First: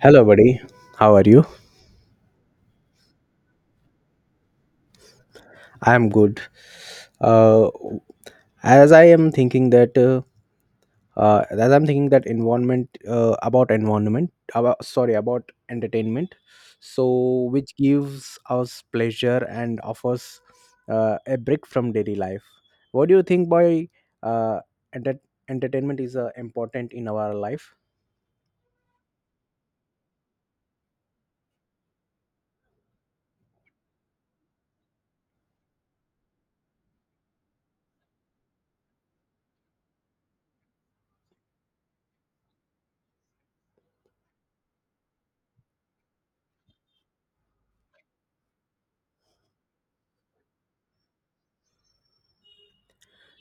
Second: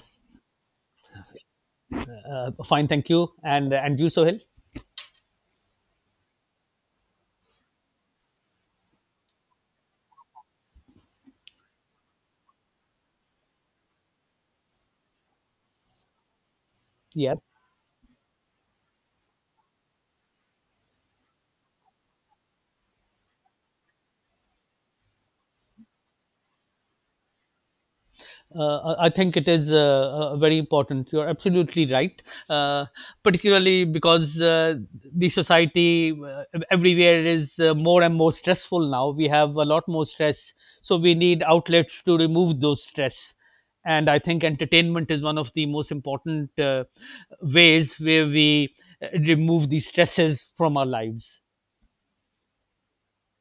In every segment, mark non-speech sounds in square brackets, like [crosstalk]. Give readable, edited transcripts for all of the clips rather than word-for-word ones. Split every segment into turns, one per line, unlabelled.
Hello, buddy. How are you?
Fine, thank you. And you, Sohil?
I'm good. Uh, as I am thinking that, as I'm thinking that environment about environment, about sorry about entertainment,
Yeah.
so which gives us pleasure and offers a break from daily life. What do you think by uh, enter- entertainment is important in our life?
I think it is very important. You're absolutely right, uh, particularly because the society everywhere is more and more stressful now. We have a lot more stress, so we need outlets to remove those stress. And I think entertainment is one of the most important ways where we remove the stresses from our lives.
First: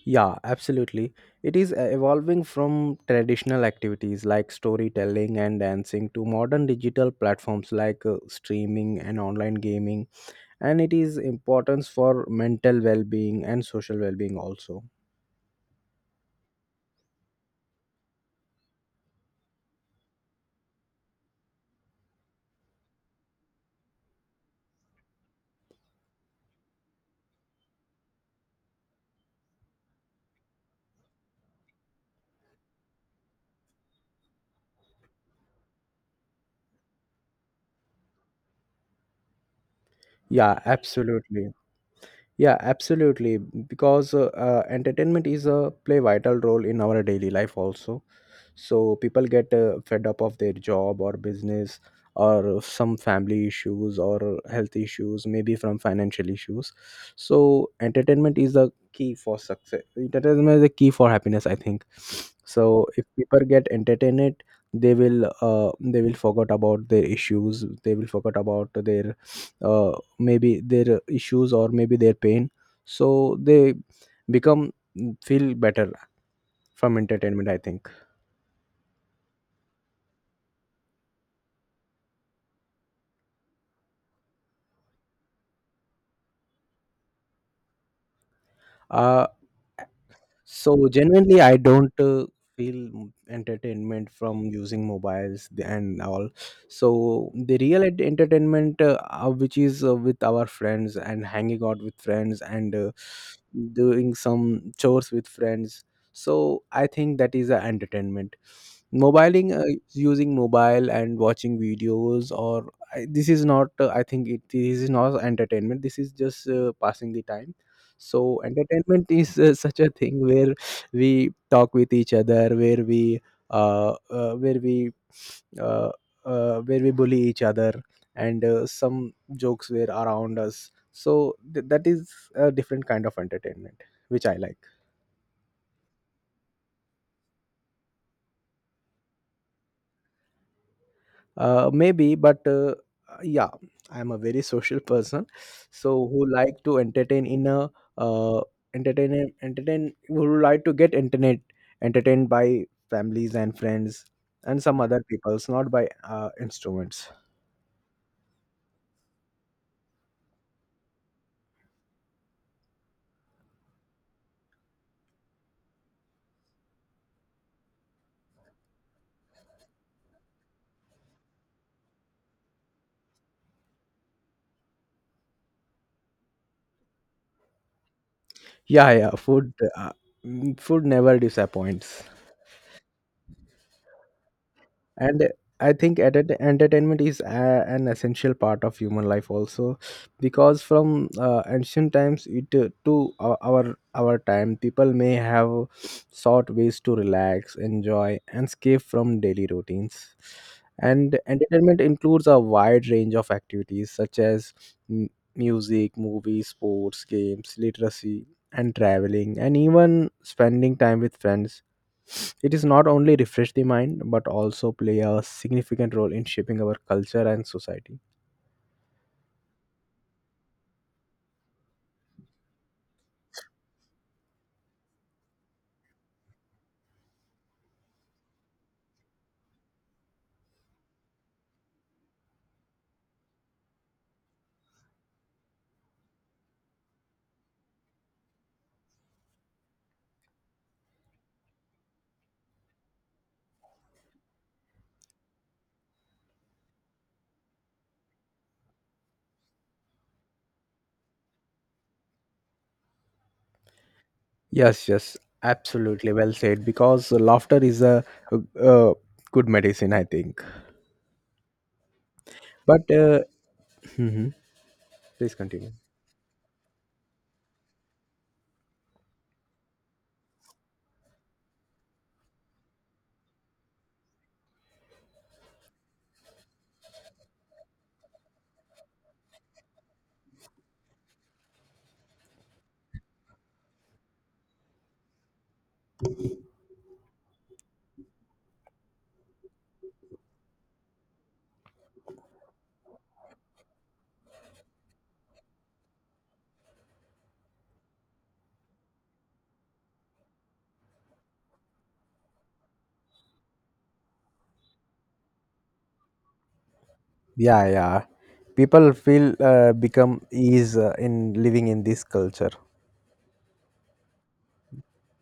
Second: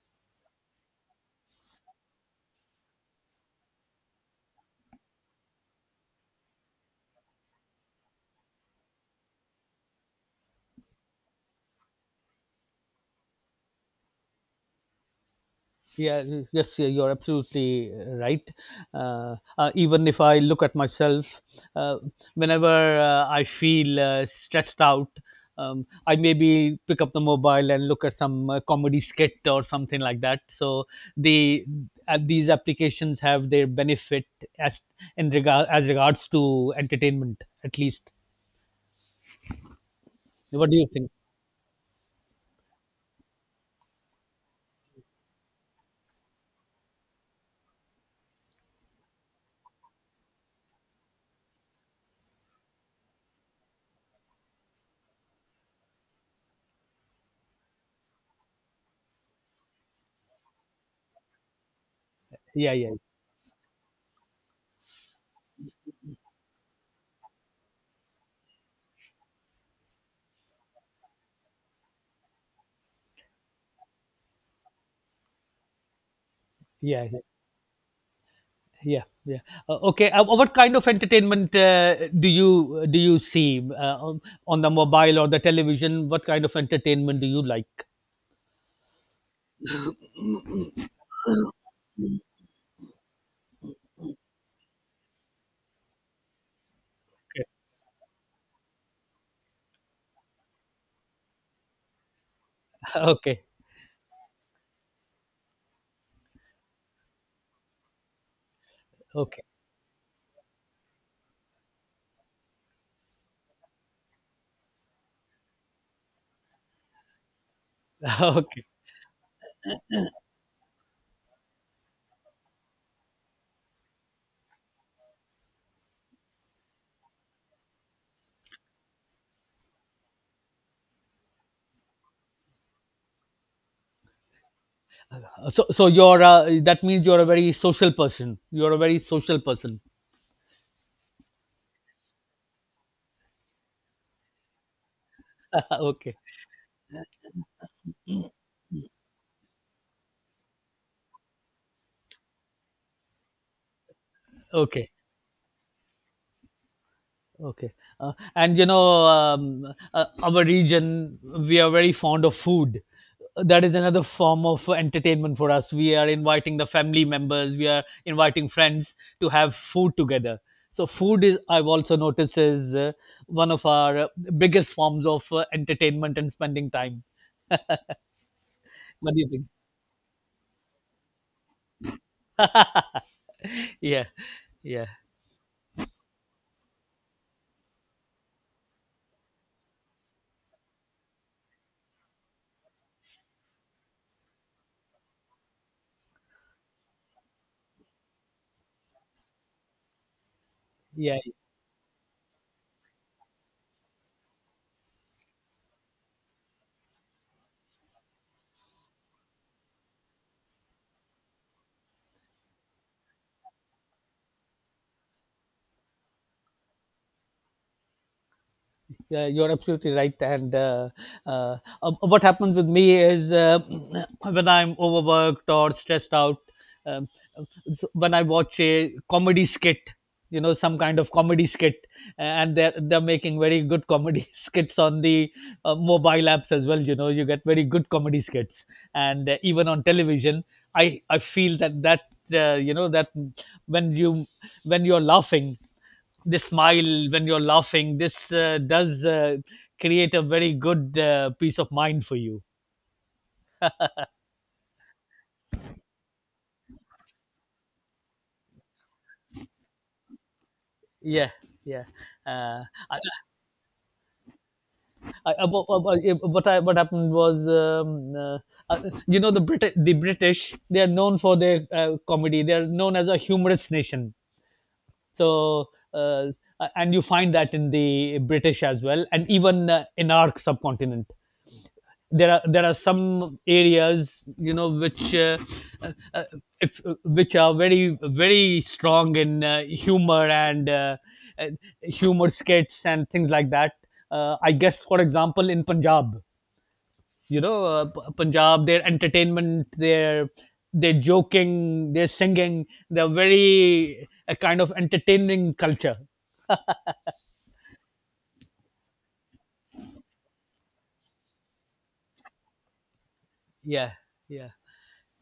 Yeah, absolutely. It is evolving from traditional activities like storytelling and dancing to modern digital platforms like streaming and online gaming, and it is importance for mental well-being and social well-being also.
Yeah, yes, yeah, you're absolutely right. Even if I look at myself, uh, whenever I feel stressed out, I maybe pick up the mobile and look at some comedy skit or something like that. So the these applications have their benefit as in regard as regards to entertainment, at least.
Yeah,
What do you think?
absolutely. Yeah, absolutely. Because entertainment is a play vital role in our daily life also. So people get fed up of their job or business, or some family issues or health issues, maybe from financial issues. So entertainment is the key for success, entertainment is the key for happiness, I think.
Yeah, yeah,
So
yeah.
if people get entertained, they will forget about their issues, they will forget about their uh, maybe their issues or maybe their pain, so they become feel better from
Yeah.
entertainment, I think.
Yeah, yeah. Okay. What kind of entertainment do you see on the mobile or the television? What kind of entertainment do you like?
uh, So genuinely, I don't feel entertainment from using mobiles and all. So the real entertainment, which is with our friends and hanging out with friends and
Okay, okay,
doing some chores with friends. So I think that is a entertainment.
okay.
Mobiling, using mobile and watching videos, this is not. I think this is not entertainment. This is just passing the time.
[laughs]
So
Okay.
entertainment is such a thing where we talk with each other, where we where we uh, where we bully each other, and some jokes were around us. So that is a different kind of entertainment which I like.
So, so you're that means you're a very social person. You're a very social person.
Maybe, but yeah, I'm a very social person, so
[laughs] Okay,
who like to entertain in a uh, entertain entertain who like to get internet entertained by families and friends and some
okay.
other peoples, not by instruments.
Okay. And you know, our region, we are very fond of food. That is another form of entertainment for us. We are inviting the family members, we are inviting friends to have food together. So, food is, I've also noticed, is one of our biggest forms of entertainment and spending time. [laughs] What
Yeah, yeah,
do you think?
food mm, food never disappoints.
[laughs] Yeah, yeah,
And I think entertainment is an essential part of human life also, because from ancient times it to our time, people may have sought ways to relax, enjoy, and escape from daily routines. And
yeah.
entertainment includes a wide range of activities such as m- music, movies, sports, games, literacy, and traveling, and even spending time with friends. It is not only refresh the mind but also play a significant role in shaping our culture and society.
Yeah, you're absolutely right. And uh, what happens with me is [clears throat] when I'm overworked or stressed out, um, so when I watch a comedy skit, you know, some kind of comedy skit, and they're making very good comedy [laughs] skits on the mobile apps as well. You know, you get very good comedy skits. And even on television, I feel that, you know, that when you when you're laughing. This smile when you're laughing. This does create a very good peace of mind for you.
Yes, yes, absolutely well said. Because laughter is a good medicine, I think.
Yeah, yeah. Uh,
But
I,
mhm, please
I,
continue.
what I, What happened was, you know, the British they are known for their comedy. They are known as a humorous nation. So. Uh, and you find that in the British as well, and even in our subcontinent. There are some areas you know which uh, uh, if, which are very very strong in humor and uh, humor skits and things like that. I guess, for example, in Punjab, you know, Punjab, their entertainment, their joking, their singing, they're very a kind of entertaining culture.
Yeah, yeah, people feel become ease in living in this culture.
Yeah, yeah,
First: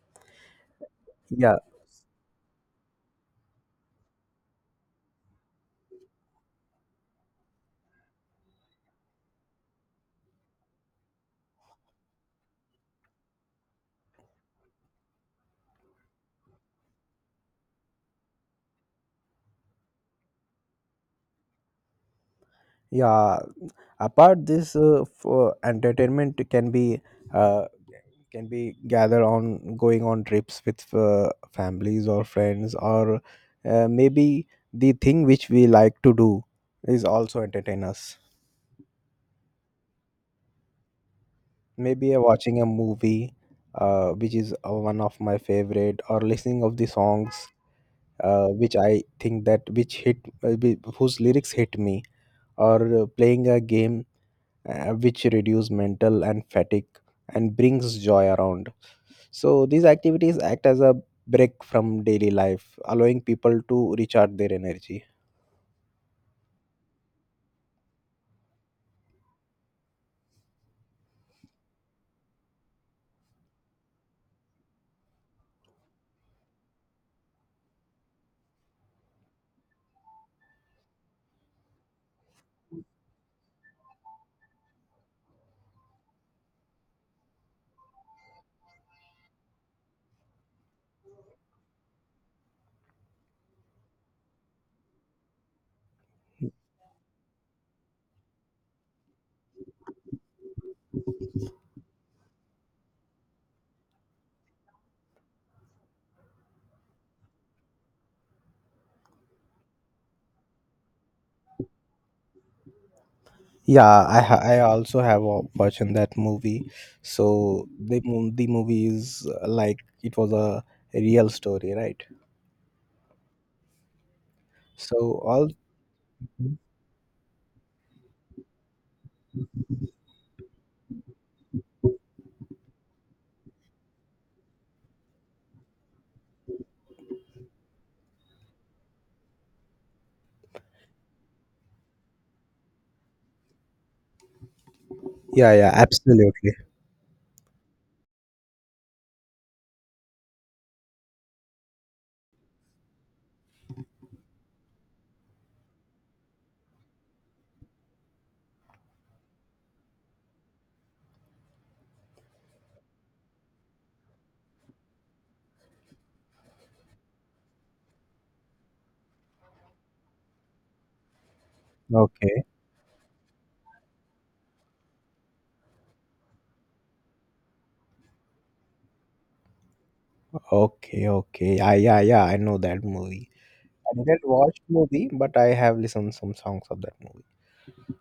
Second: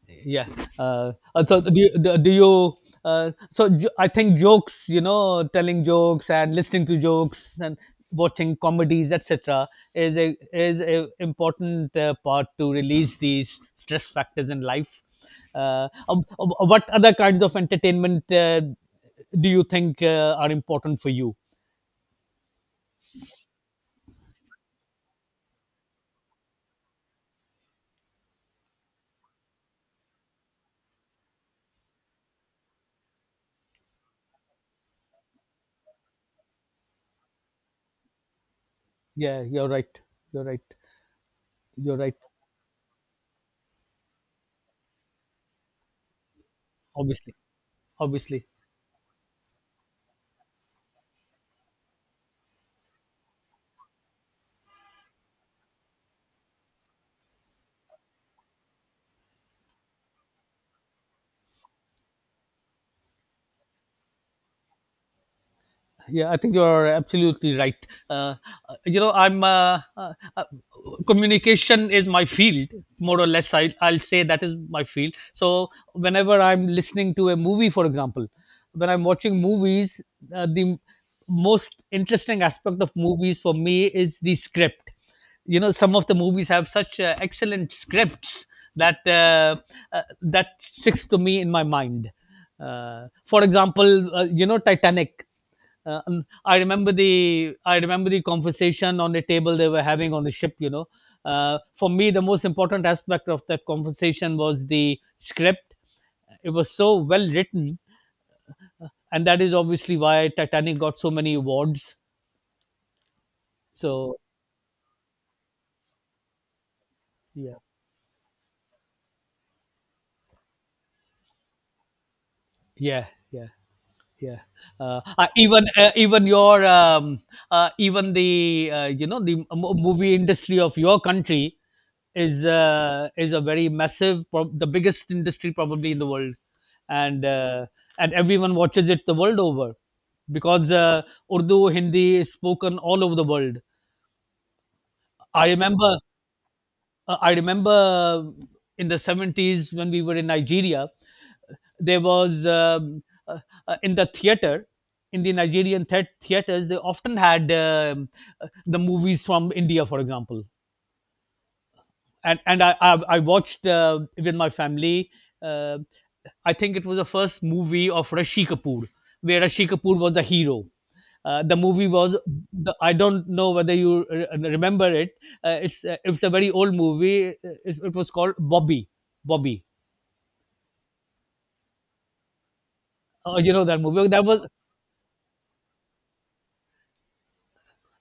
yeah.
Yeah,
So do you, do do you I think jokes, you know, telling jokes and listening to jokes and watching comedies etc. is a important part to release these stress factors in life. What other kinds of entertainment do you think are important for you?
yeah, apart this for entertainment can be uh, gather on going on trips with families or friends, or maybe the thing which we like to do is also entertain us.
Yeah, you're right. You're right. You're
Maybe
right.
watching a movie, which is one of my favorite, or listening of the songs
Obviously. Obviously.
which I think that which hit whi- whose lyrics hit me, or playing a game, which reduce mental and fatigue and brings joy around. So these activities act as a break from daily life, allowing people to recharge their energy.
Yeah, I think you're absolutely right. Uh, you know, I'm communication is my field, more or less. I'll say that is my field. So whenever I'm listening to a movie, for example, when I'm watching movies, the most interesting aspect of movies for me is the script. You know, some of the movies have such excellent scripts that that sticks to me in my mind. For example, you know, Titanic. I remember the conversation on the table they were having on the ship. You know, for me the most important aspect of that conversation was the script. It was so well written, and that is obviously why Titanic got so many awards.
Yeah,
So
I I also have watching that movie.
yeah,
So the the movie is like it was a real story, right?
yeah, yeah. Yeah.
So all.
Even your even the you know, the movie industry of your country is a very massive, the biggest industry probably in the world, and and everyone watches it the world over because Urdu Hindi is spoken all over the world. I
Yeah, yeah,
remember
absolutely.
I remember in the 70s when we were in Nigeria, there was uh, in the theater, in the Nigerian theaters, they often had the movies from India, for example. And I watched with my family. Uh, I think it was the first movie of Rishi Kapoor, where Rishi Kapoor was the hero. The movie was
Okay,
the, I don't know whether you remember it. It's a very old movie. It was called Bobby. Bobby.
okay, okay, yeah, yeah, yeah, I know that movie.
You know that
I
movie.
didn't
That was
watch movie, but I have listened some songs of that movie.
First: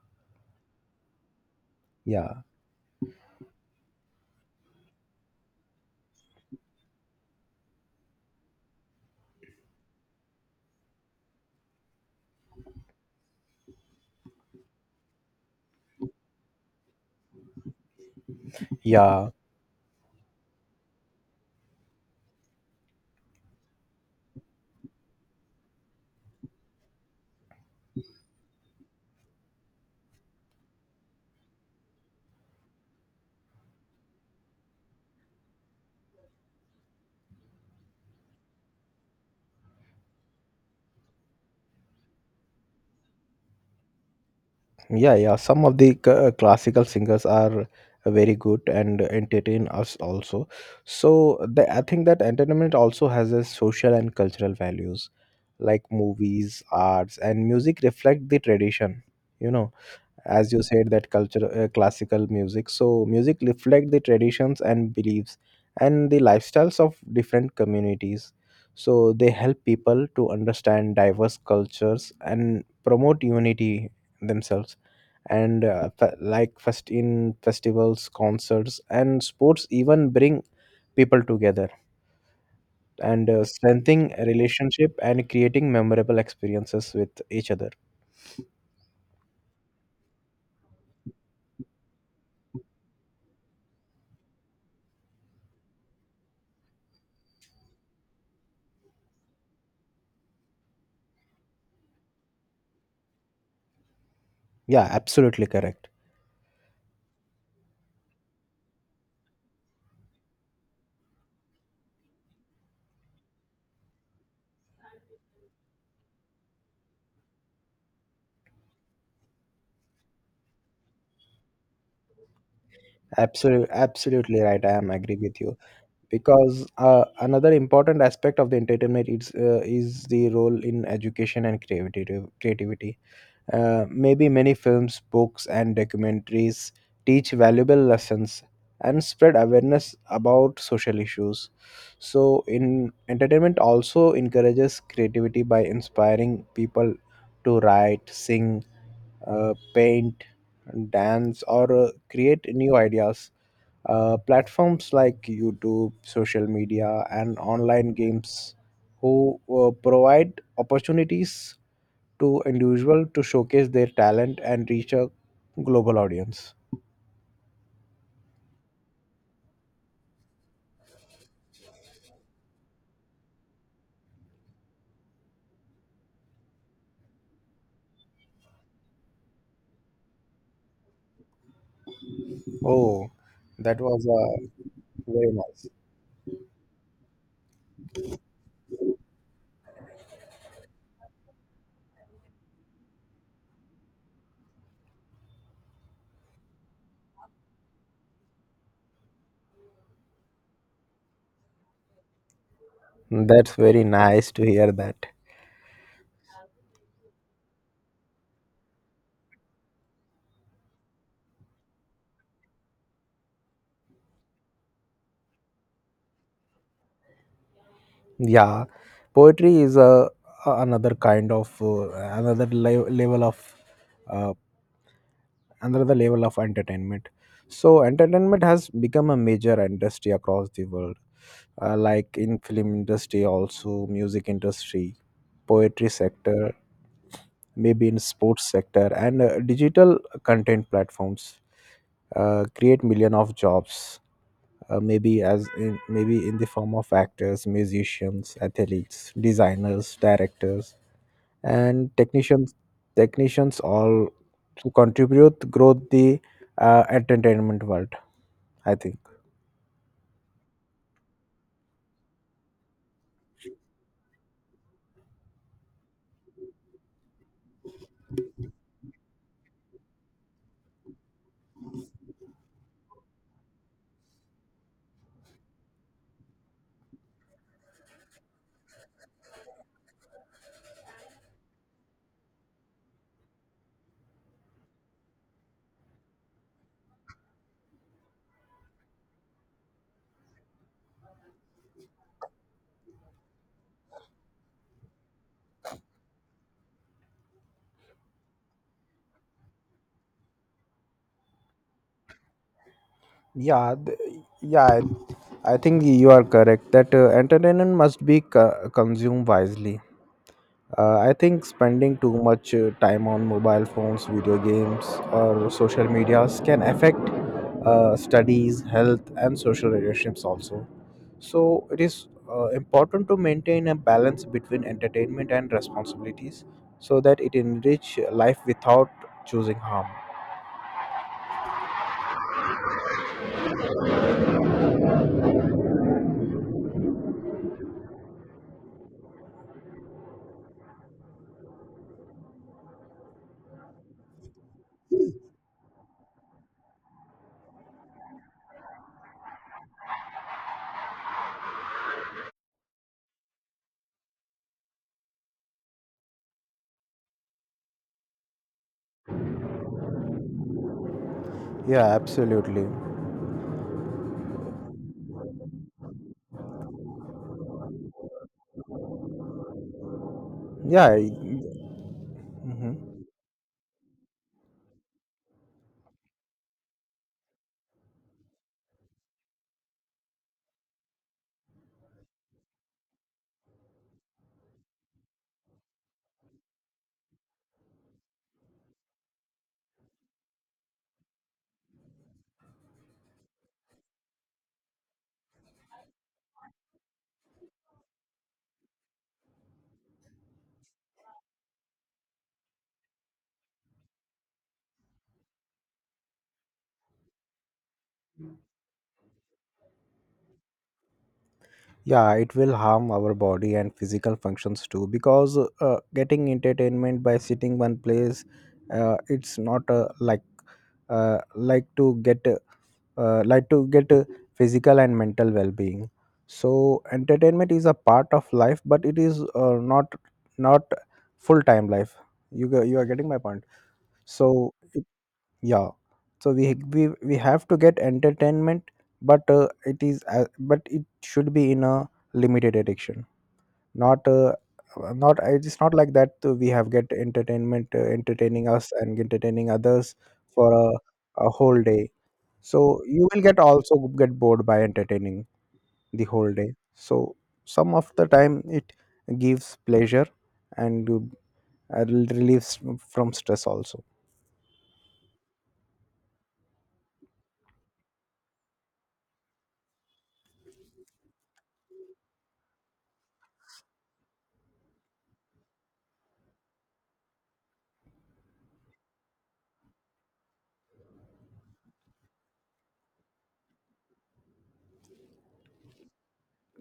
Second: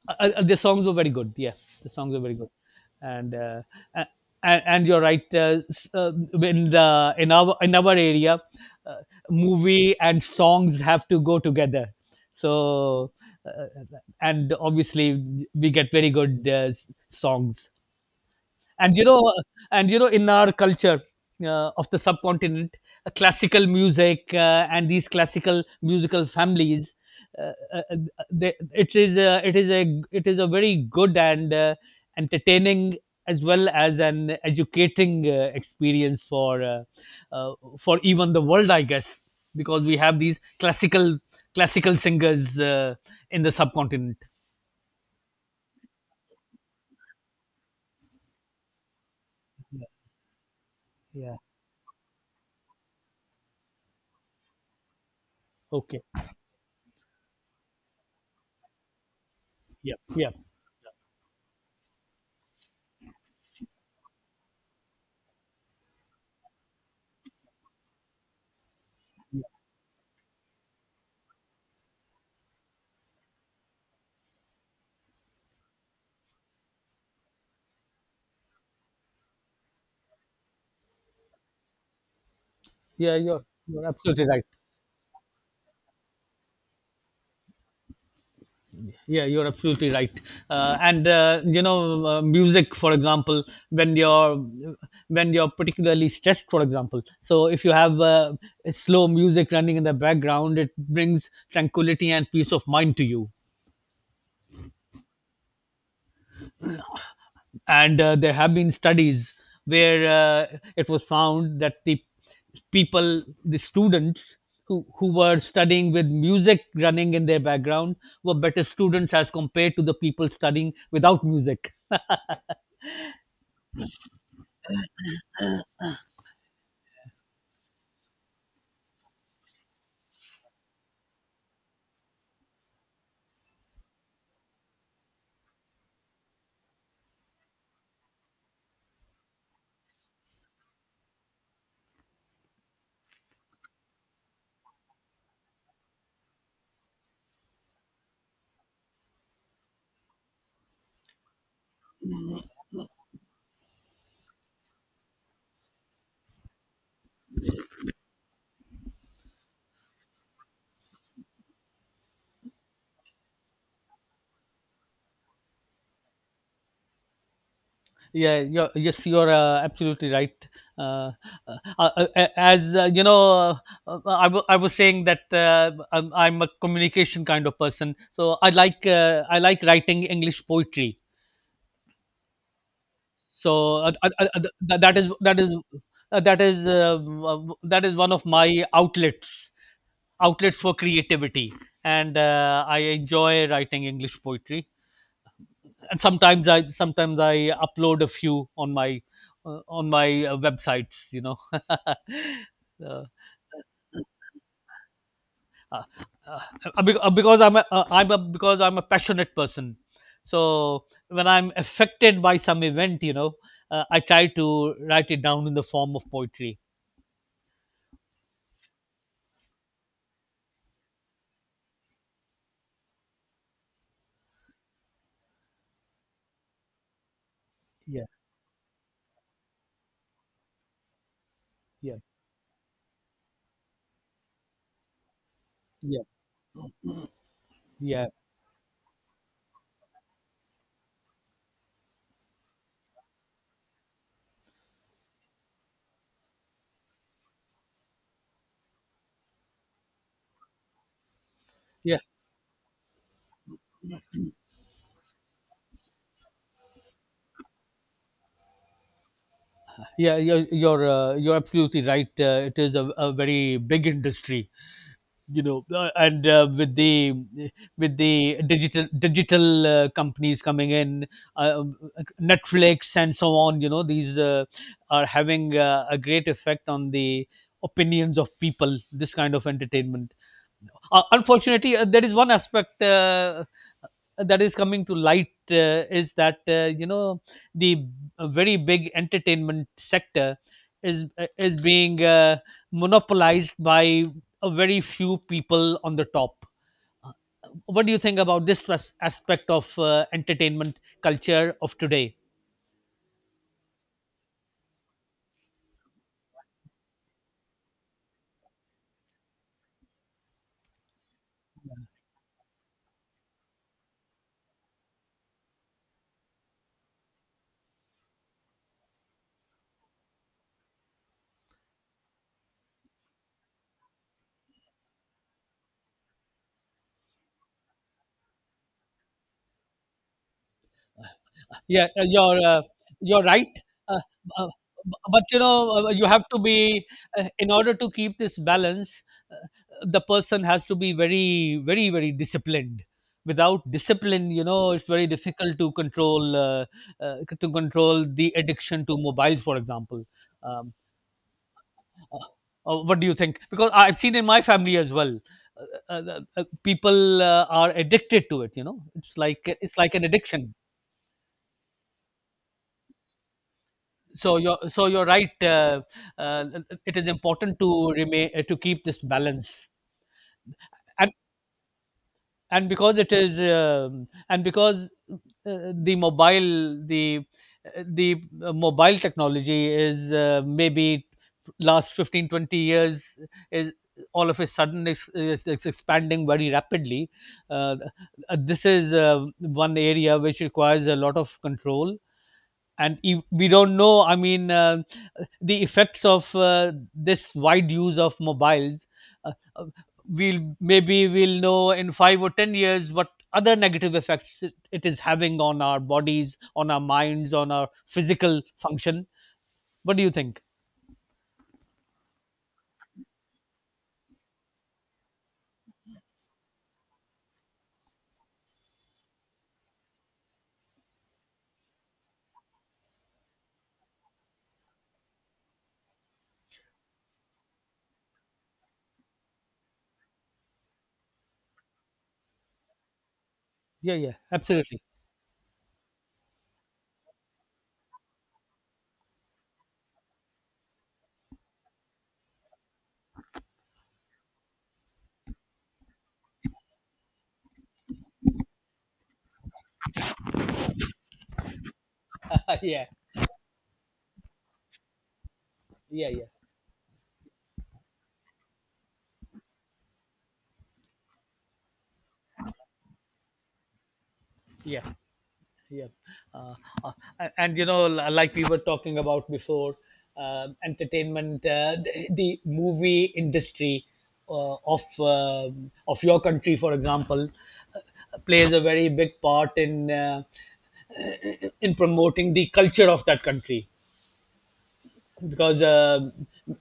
The songs were very good. Yeah, the songs were very
Yeah,
good, and uh, a- and you're right. In the in our area, uh, movie and songs have to go together. So uh, and obviously we get very good songs. and you
yeah.
know, and you know, in our culture of the subcontinent, classical music and these classical musical families, it is a, it is a it is a very good and entertaining as well as an educating experience uh, for even the world, I guess, because we have these classical singers in the subcontinent.
Yeah, yeah. Some of the classical singers are very good and entertain
Yeah.
us also.
Yeah.
So the, I think that entertainment also has a social and cultural values, like
Okay.
movies, arts, and music reflect the tradition. You know,
Yeah. Yeah.
as you said, that culture classical music, so music reflect the traditions and beliefs and the lifestyles of different communities. So they help people to understand diverse cultures and promote unity themselves. And festivals, concerts, and sports even bring people together,
Yeah.
and
You're
strengthening
absolutely right.
relationship and creating memorable experiences with each other.
Yeah, you're absolutely right. And you know, music, for example, when you're when you're particularly stressed, for example. So if you have slow music running in the background, it brings tranquility and peace of mind to you.
Yeah, absolutely correct.
And there have been studies where it was found that the people, the students who were studying with music running in their background were better students as compared to the people studying without music.
Absolutely, absolutely right. I am agree with you because another important aspect of the entertainment is the role in education and creativity. Creativity. Maybe many films, books, and documentaries teach valuable lessons and spread awareness about social issues. So, in entertainment, also encourages creativity by inspiring people to write, sing, paint, dance, or create new ideas. Platforms like YouTube, social media, and online games who provide opportunities to individuals to showcase their talent and reach a global audience.
Yes, you're absolutely right. uh, as You know, I was saying that I'm a communication kind of person, so I like writing English poetry.
Oh,
so
that
uh,
was
uh, uh, th- that is
very
that is
nice.
that is w- that is one of my outlets for creativity, and I enjoy writing English poetry. And sometimes I upload a few on my websites. You know, [laughs] uh,
That's very nice to hear that.
because I'm a passionate person. So when I'm affected by some event, you know, I try to write it down in the form of poetry.
Yeah, poetry is another kind of level of uh, another level of entertainment. So
Yeah,
entertainment has become a major industry across the world,
yeah,
like in film industry, also music industry, poetry
yeah,
sector, maybe in
yeah.
sports sector, and digital content platforms create million of jobs, maybe in the form of actors, musicians, athletes, designers, directors, and
Yeah,
technicians all to contribute growth the entertainment world, I think.
yeah, you're absolutely right. It is a very big industry, you know, and with the digital companies coming in, uh, Netflix and so on. You know, these are having a great effect on the opinions of people, this kind of entertainment. Unfortunately, there is one aspect that is coming to light, is that you know, the very big entertainment sector is being monopolized by a very few people on the top. Uh, What do you think about this aspect of entertainment culture of today?
yeah th- yeah, I think you are correct that entertainment must be consumed wisely. I think spending too much time on mobile phones, video games, or social medias can affect studies, health, and social relationships also. So it is important to maintain a balance between entertainment and responsibilities, so that it enrich life without choosing harm.
Yeah, you're right. Uh, uh, but you know, you have to be in order to keep this balance. The person has to be very, very, very disciplined. Without discipline, you know, it's very difficult to control the addiction to mobiles, for example. Um, uh, what do you think? Because I've seen in my family as well. People are addicted to it, you know, it's like an addiction.
Yeah, absolutely.
So you're right. Uh, it is important to remain to keep this balance.
Yeah,
and
I.
and
Mhm.
because it is and because the mobile technology is maybe last 15 20 years is all of a sudden is expanding very rapidly. uh, this is one area which requires a lot of control. And if we don't know, the effects of this wide use of mobiles, uh, uh, we'll, maybe we'll know in 5 or 10 years what other negative effects it is having on our bodies, on our minds, on our physical function. What do you think?
Yeah, it will harm our body and physical functions too, because getting entertainment by sitting one place, it's not uh, like to get like to get physical and mental well-being. So entertainment is a part of life, but it is not not full-time life. You are getting my point.
Yeah, yeah,
So
absolutely.
it, yeah, so we have to get entertainment, but it is but it should be in a limited addiction, not not. It's not like that we have get entertainment, entertaining us and entertaining others for a whole day.
[laughs]
So
Yeah,
you will get also get bored by entertaining the
yeah, yeah,
whole day. So some of the time it gives pleasure and relieves from stress also.
yeah, yeah. uh, and you know, like we were talking about before, entertainment, the movie industry of your country, for example, plays a very big part in promoting the culture of that country. Because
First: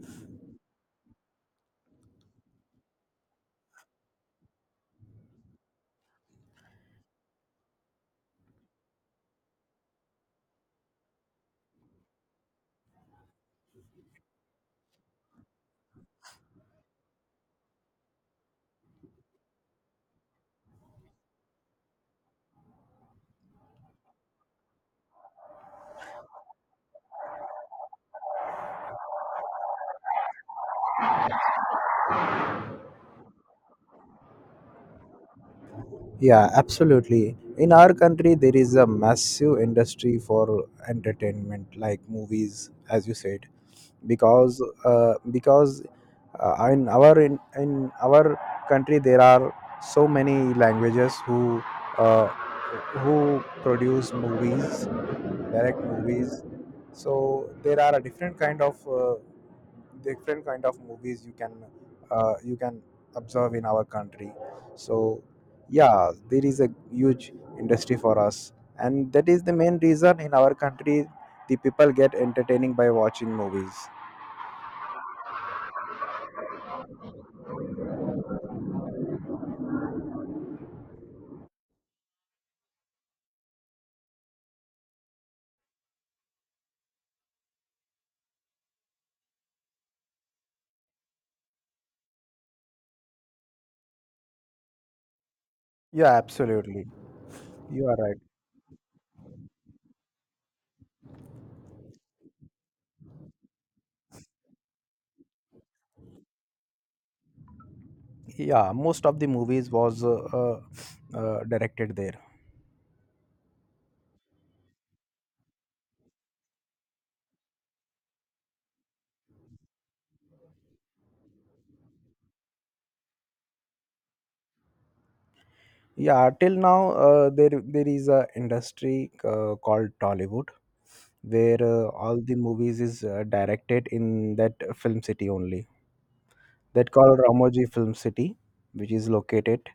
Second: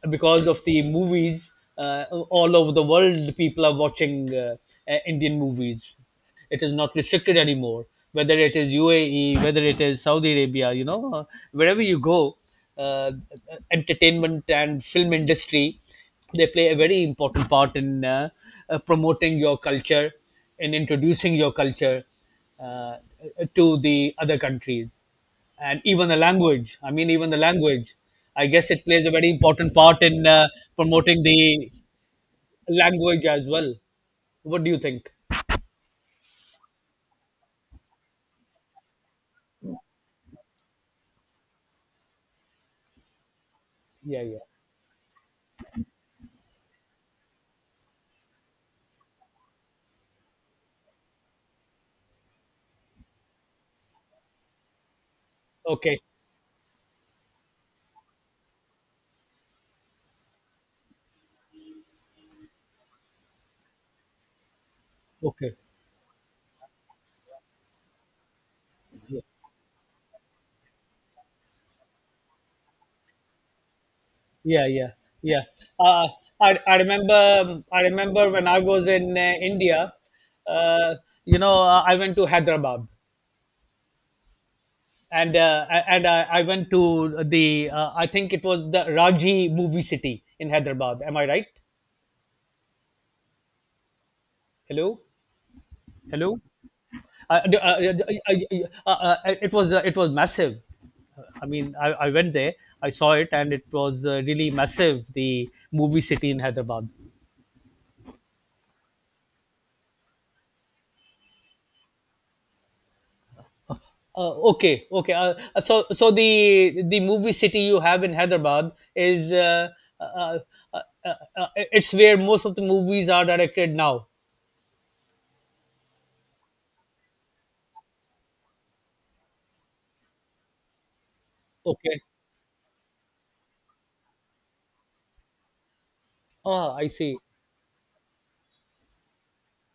because of the movies, all over the world people are watching Indian movies. It is not restricted anymore. Whether it is UAE, whether it is Saudi Arabia, you know, wherever you go, uh, entertainment and film industry, they play a very important part in promoting your culture and introducing your culture uh, to the other countries. And even the language, I mean, even the language, I guess it plays a very important part in promoting the language as well. What do you think?
Yeah, absolutely, in our country there is a massive industry for entertainment, like movies, as you said.
Yeah, yeah.
Because in our country there are so many languages uh, who produce movies, direct
Okay,
movies. So there are a different kind of movies you can observe in our country. So
okay.
yeah, there is a huge industry for us, and that is the main reason in our country the people get entertaining by watching movies.
Yeah, yeah, yeah. uh, I remember when I was in India. uh, you know, I went to Hyderabad. And I went to the I think it was the Raji Movie City in Hyderabad, am I right? Hello?
Yeah,
Hello?
absolutely.
I, I,
You
I,
are right.
It was it was massive. I mean, I went there, I saw it, and it was really massive. The movie city in Hyderabad.
Yeah, most of the movies was directed there.
Okay, okay. So the movie city you have in Hyderabad is uh, uh, uh, it's where most of the movies are directed now.
Yeah, till now there there is a industry called Tollywood, where
Okay.
all the movies is directed in that film city only.
Ah, I
That
see.
called Ramoji Film City, which is located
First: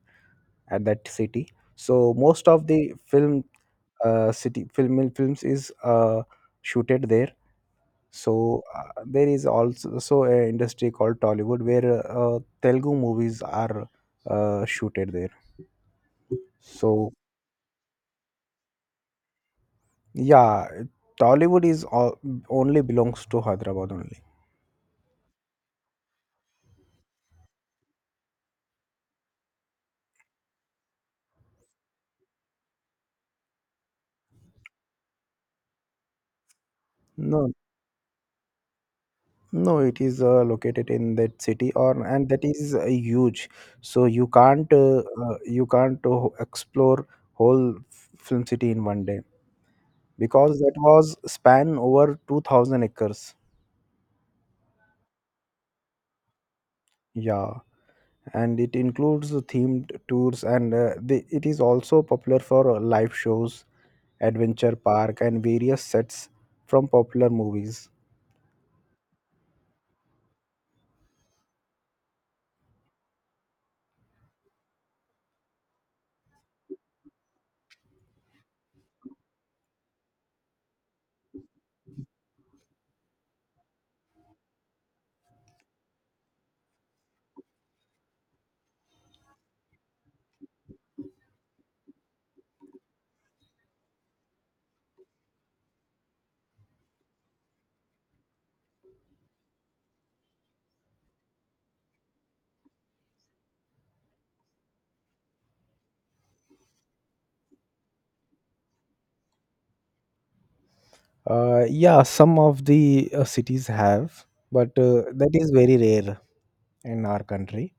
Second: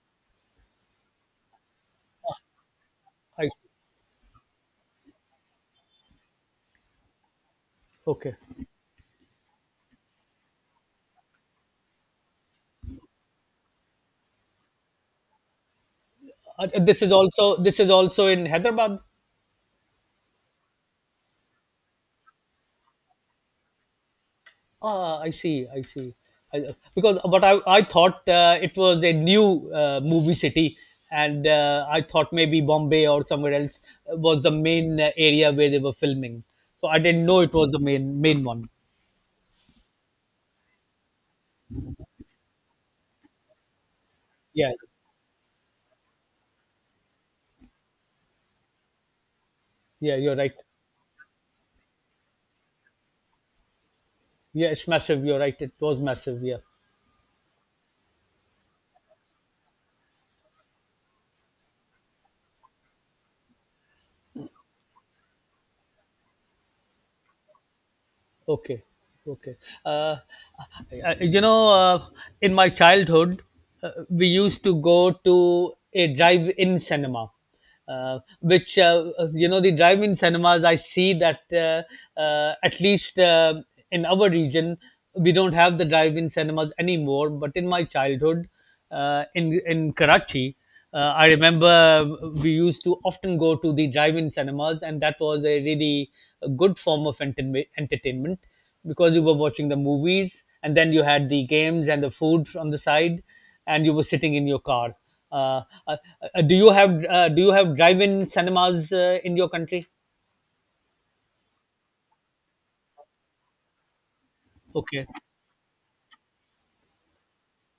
at that city. So most of the
I
film
see.
city film films is shooted there. So
Okay.
there is also an industry called Tollywood, where Telugu movies are shooted there.
This is
So
also this is also in Hyderabad.
yeah, Tollywood is all, only belongs to Hyderabad only.
Ah, I see. I see. Because but I thought it was a new movie city, and I thought maybe Bombay or somewhere else was the main area where they were filming. So I didn't know
No,
it was the main main one.
no, it is located in that city, or and that is huge. So
Yeah,
you can't explore whole film city in one day,
yeah, you're right.
because that was span over 2000 acres.
Yeah, it's massive. You're right. It was massive. Yeah.
Yeah, and it includes themed tours, and it is also popular for live shows, adventure park, and various sets from popular movies.
Okay, okay. Uh, you know, in my childhood, we used to go to a drive-in cinema, which you know, the drive-in cinemas. I see that at least in our region, we don't have the drive-in cinemas anymore. But in my childhood, in Karachi. I remember we used to often go to the drive-in cinemas, and that was a really good form of entertainment, because you were watching the movies, and then you had the games and the food on the side, and you were sitting in your car. Uh, uh, do you have do you have drive-in cinemas in your country?
Yeah, some of the cities have, but
Okay,
that is very rare in our country.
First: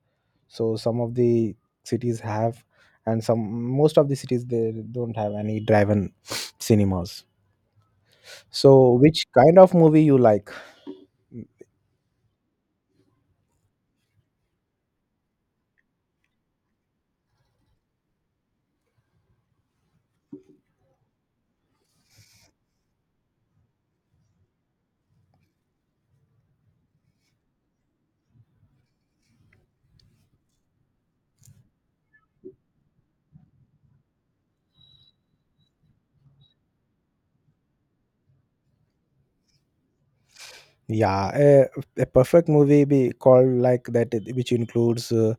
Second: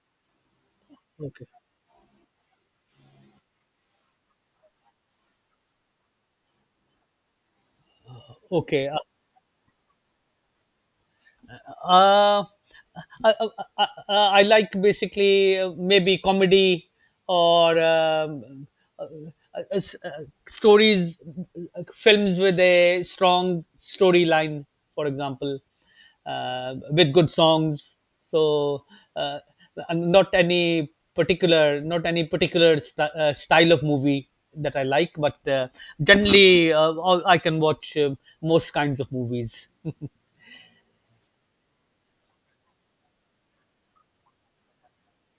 So some of
okay,
the cities have, and some most of the cities they don't have any drive-in cinemas.
okay.
So which kind of movie you like?
uh, I, I, I like basically maybe comedy or uh, uh, uh, s- uh, stories, films with a strong storyline, for example, with good songs. So uh, and not any particular, not any particular style of movie that I like, but generally all, I can watch most kinds of movies.
Yeah, a perfect movie be called like that, which includes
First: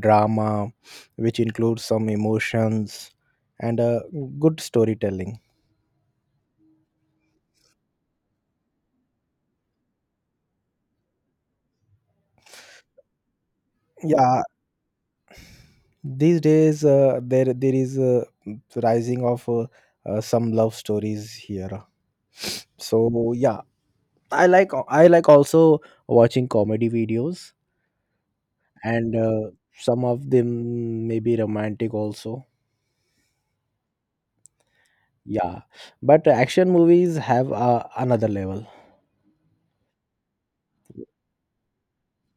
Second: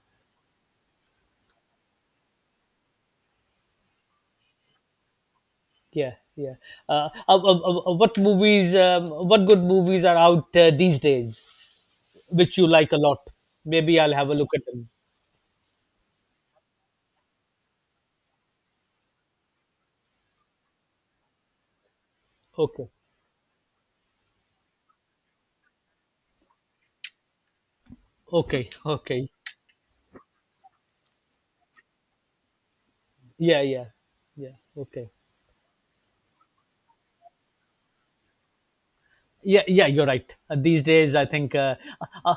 drama, which includes some emotions, and good storytelling.
Yeah, yeah. What movies? What good movies are out these days, which you like a lot? Maybe I'll have a
Yeah,
look at them.
these days there is a rising of some love stories here. [sniffs]
Okay,
So yeah, I like also watching comedy videos,
okay,
and
okay.
some of them may be romantic also.
Yeah, yeah, yeah. Okay.
Yeah, but action movies have another level.
Yeah, yeah, you're right. These days I think uh, uh,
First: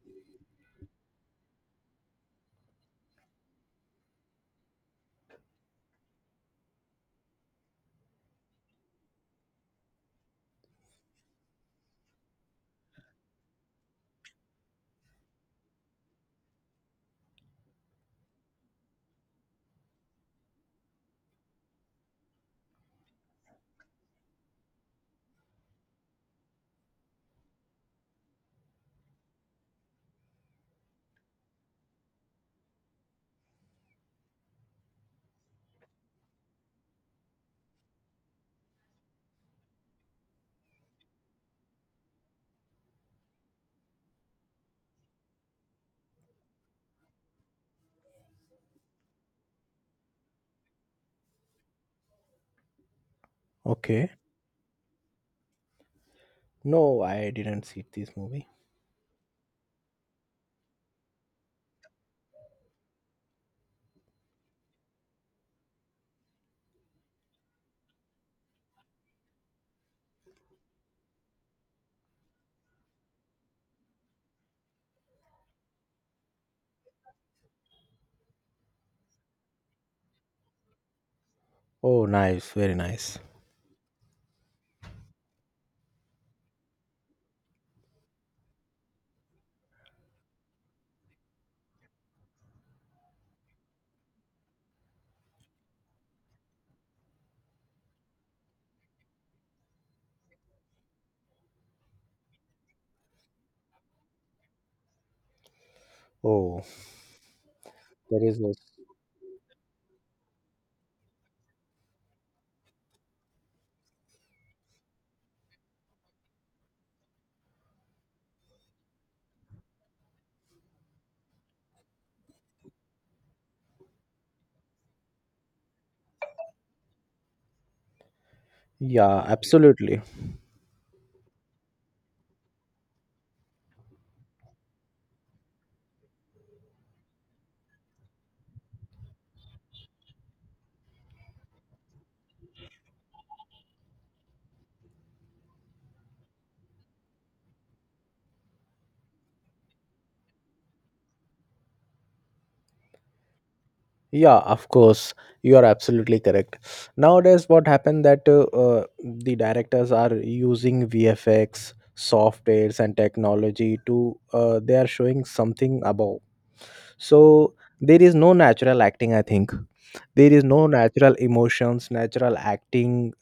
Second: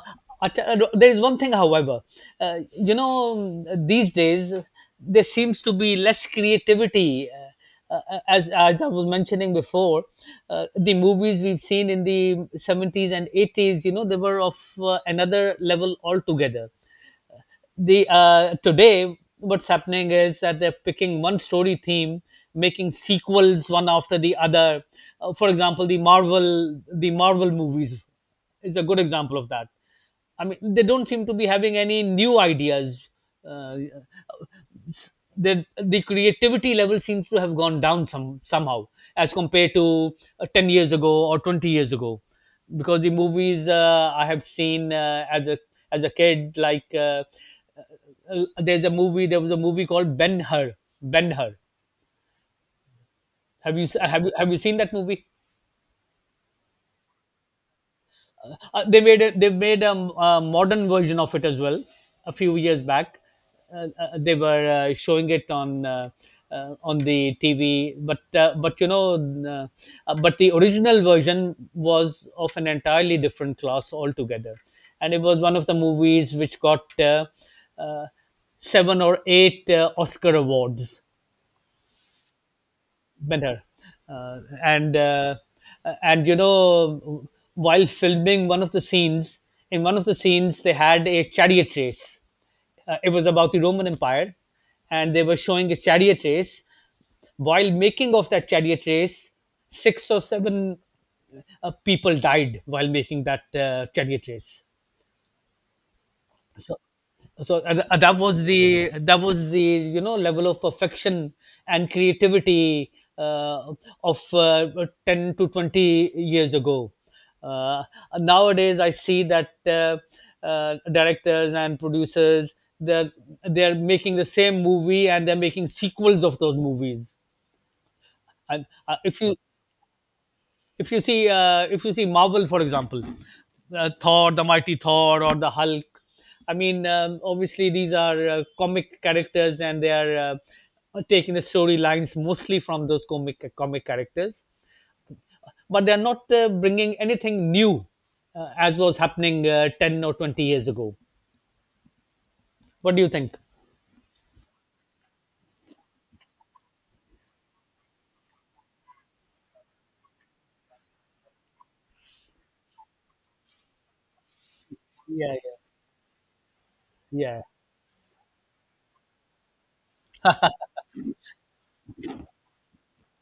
no, there is one thing, however. You know, these days there seems to be less creativity, as I was mentioning before, the movies we've seen in the 70s and 80s, you know they were of another level altogether. The Today what's happening is that they're picking one story theme, making sequels one after the other. For example, the Marvel movies is a good example of that. I mean, they don't seem to be having any new ideas. uh, the creativity level seems to have gone down somehow as compared to 10 years ago or 20 years ago. Because the movies I have seen as a kid, like, there was a movie called Ben Hur. Ben Hur.
Okay.
Have you seen that movie?
No, I didn't see this movie.
They made a, they made a modern version of it as well, a few years back. They were showing it on the TV, but you know, uh, but the original version was of an entirely different class altogether, and it was one of the movies which got uh, seven or eight Oscar awards.
Oh, nice. Very nice.
Better. uh, and and you know, while filming one of the scenes, in one of the scenes, they had a chariot race. It was about the Roman Empire, and they were showing a chariot race. While making of that chariot race, six or seven people died while making that chariot race.
Oh,
So so that
there is
was
this.
the, that was the, you know, level of perfection and creativity uh, of 10 to 20 years ago. uh, Nowadays I see that directors and producers, they're they're making the same movie, and they're making sequels of those movies. And if
Yeah,
you,
absolutely.
if you see Marvel, for example, Thor, the Mighty Thor, or the Hulk. I mean, obviously these are comic characters, and they are taking the storylines mostly from those comic characters. But they are not bringing anything new, as was happening 10 or 20 years ago. What do you think?
Yeah, of course, you are absolutely correct. Nowadays what happened that the directors are using VFX softwares and technology to they are showing
Yeah, yeah,
something above.
yeah.
So there is no natural acting, I think. There is no natural emotions, natural acting,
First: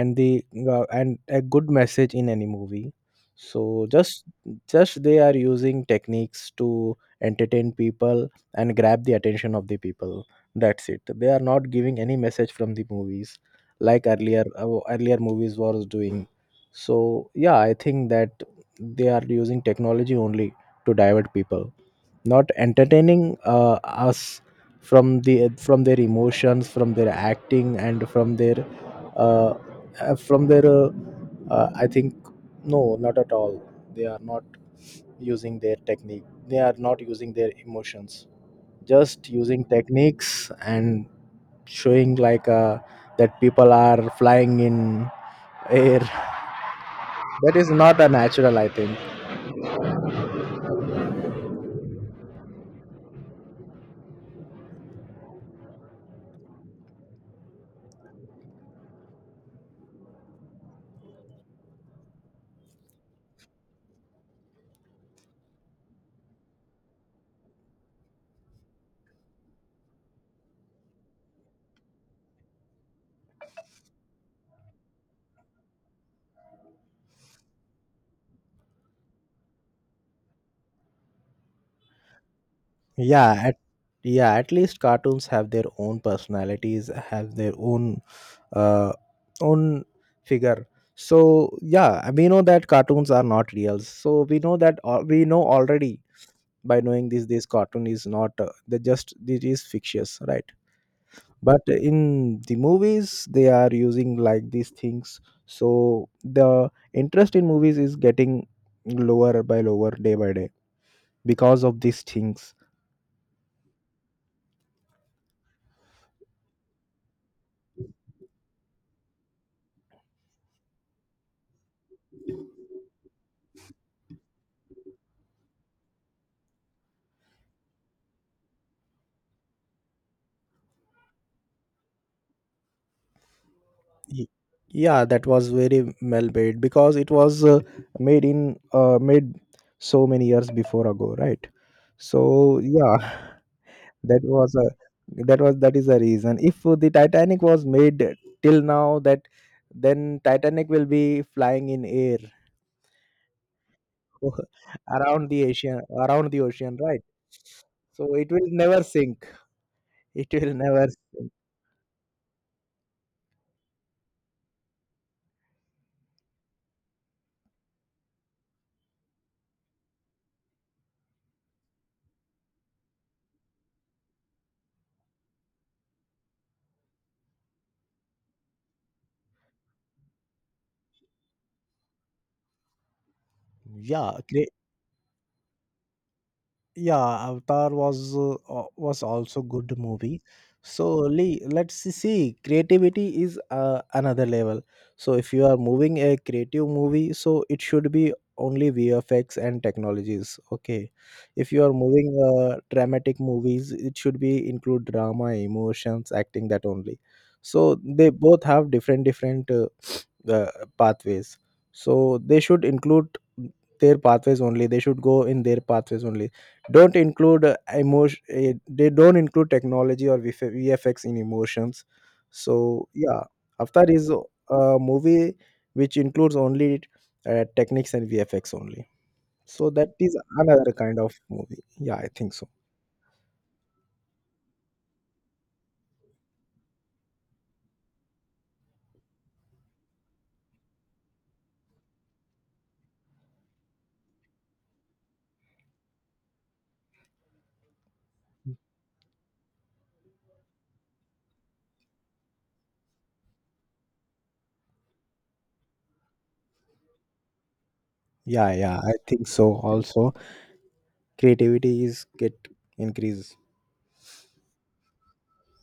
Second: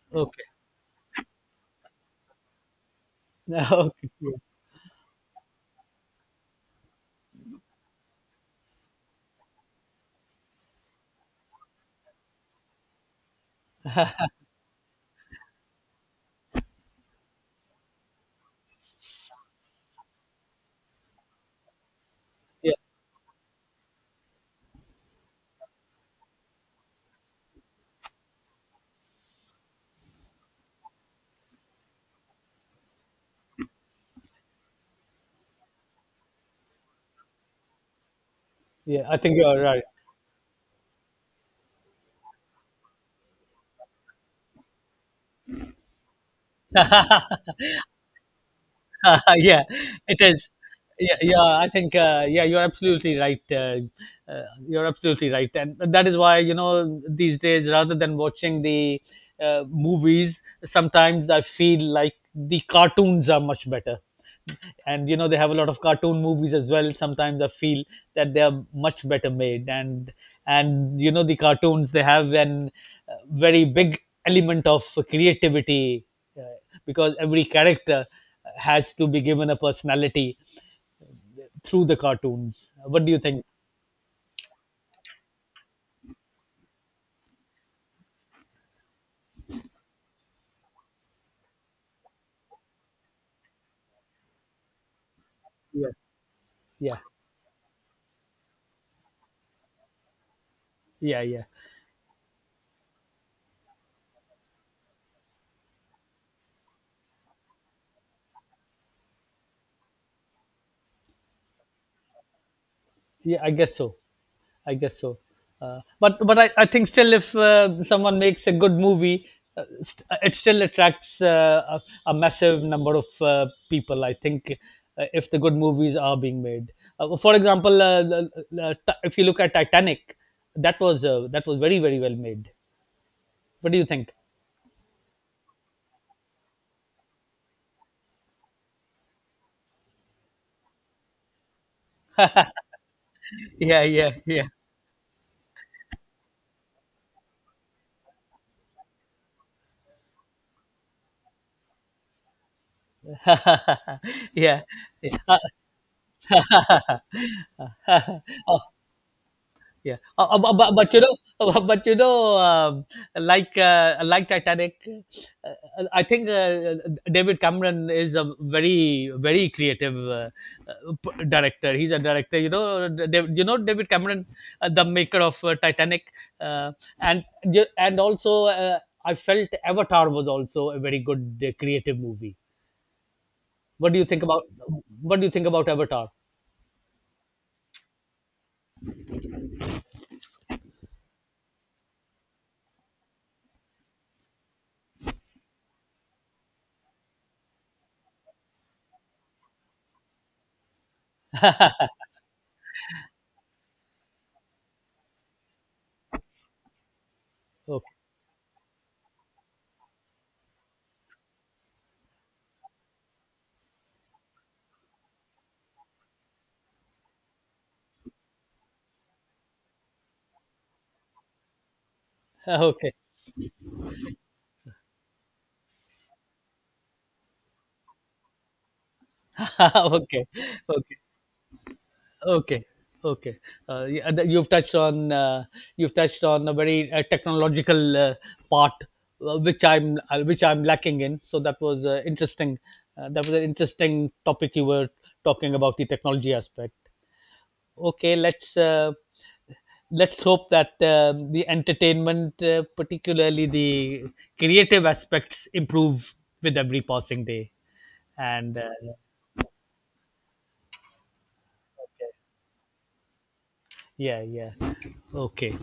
and the
Okay.
and a good message in any movie. So
[laughs] Okay. Yeah,
just they are using techniques to entertain people and grab the attention of the people. That's it, they are not giving any message from the movies, like earlier earlier movies was doing. So yeah, I think that they are using technology only to divert people, not
yeah,
entertaining uh, us from the from their emotions, from their acting, and from their uh, uh, from their uh, I think no, not at all. They are not using their technique, they are not using their emotions,
yeah. I
just
think you are
using techniques and showing like that people are flying in air.
right.
[laughs] That
[laughs]
is not a natural, I think.
[laughs] Yeah, it is. Yeah, yeah, I think, yeah, you're absolutely right. You're absolutely right, and that is why, you know, these days, rather than watching the movies, sometimes I feel like the cartoons are much better. And you know, they have a lot of cartoon movies as well. Sometimes I feel that they are much better made, and you know, the cartoons, they have an very big element of creativity, uh, because every character has to be given a personality through the cartoons. What do you
Yeah
think?
yeah, at least cartoons have their own personalities, have their own uh, own figure. So yeah, we know that cartoons are not real, so we know that we know
Yeah,
already, by
yeah,
knowing this, this cartoon is not the just it is fictitious, right?
yeah, yeah.
But in the movies they are using like these things, so the interest in movies is getting lower by lower day by day because of these things.
Yeah, I guess so. I guess so. But I think still, if someone makes a good movie, it still attracts a massive number of people. I think if the good movies are being made, for example, if you look at Titanic, that was very very well made. What do you think?
Ye- yeah, that was very well made, because it was made so many years before ago, right? So yeah,
Yeah,
[laughs]
yeah,
that
yeah.
was a that is the reason, if the Titanic was made till now, that then Titanic will be flying in air
[laughs]
[laughs]
Yeah. Yeah.
around the ocean, right?
[laughs]
So it will
Oh,
never sink.
yeah.
It will never
But you know,
sink.
[laughs] but, you know, like Titanic, uh, I think David Cameron is a very, very creative director. He's a director, you know, you know, David Cameron, the maker of Titanic, uh, and and also I felt Avatar was also a very good creative movie. What do you
Yeah,
think about what do you think about Avatar?
yeah, Avatar was also good movie. So Lee, let's see, creativity is another level. So if you are moving a creative movie, so it should be only VFX and technologies, okay. If you are moving dramatic movies, it should be include drama, emotions, acting, that only. So
Okay.
they both have different different the pathways. So they should include their pathways only, they should go in their pathways only. Don't include emotion they don't include technology or VF VFX in emotions.
[laughs]
So
Okay.
yeah, Avatar is a movie which includes only techniques and VFX only. So
[laughs]
that is
Okay,
another
okay,
kind of movie, yeah, I think so.
okay, okay. Yeah, and you've touched on a very technological part, which I'm, which I'm lacking in. So that was interesting. That was an interesting topic you were talking about, the technology aspect. Okay, let's hope that the entertainment, particularly the creative aspects, improve with every passing day.
Yeah,
And
yeah, I think so also, creativity is get increased.
yeah, yeah, okay.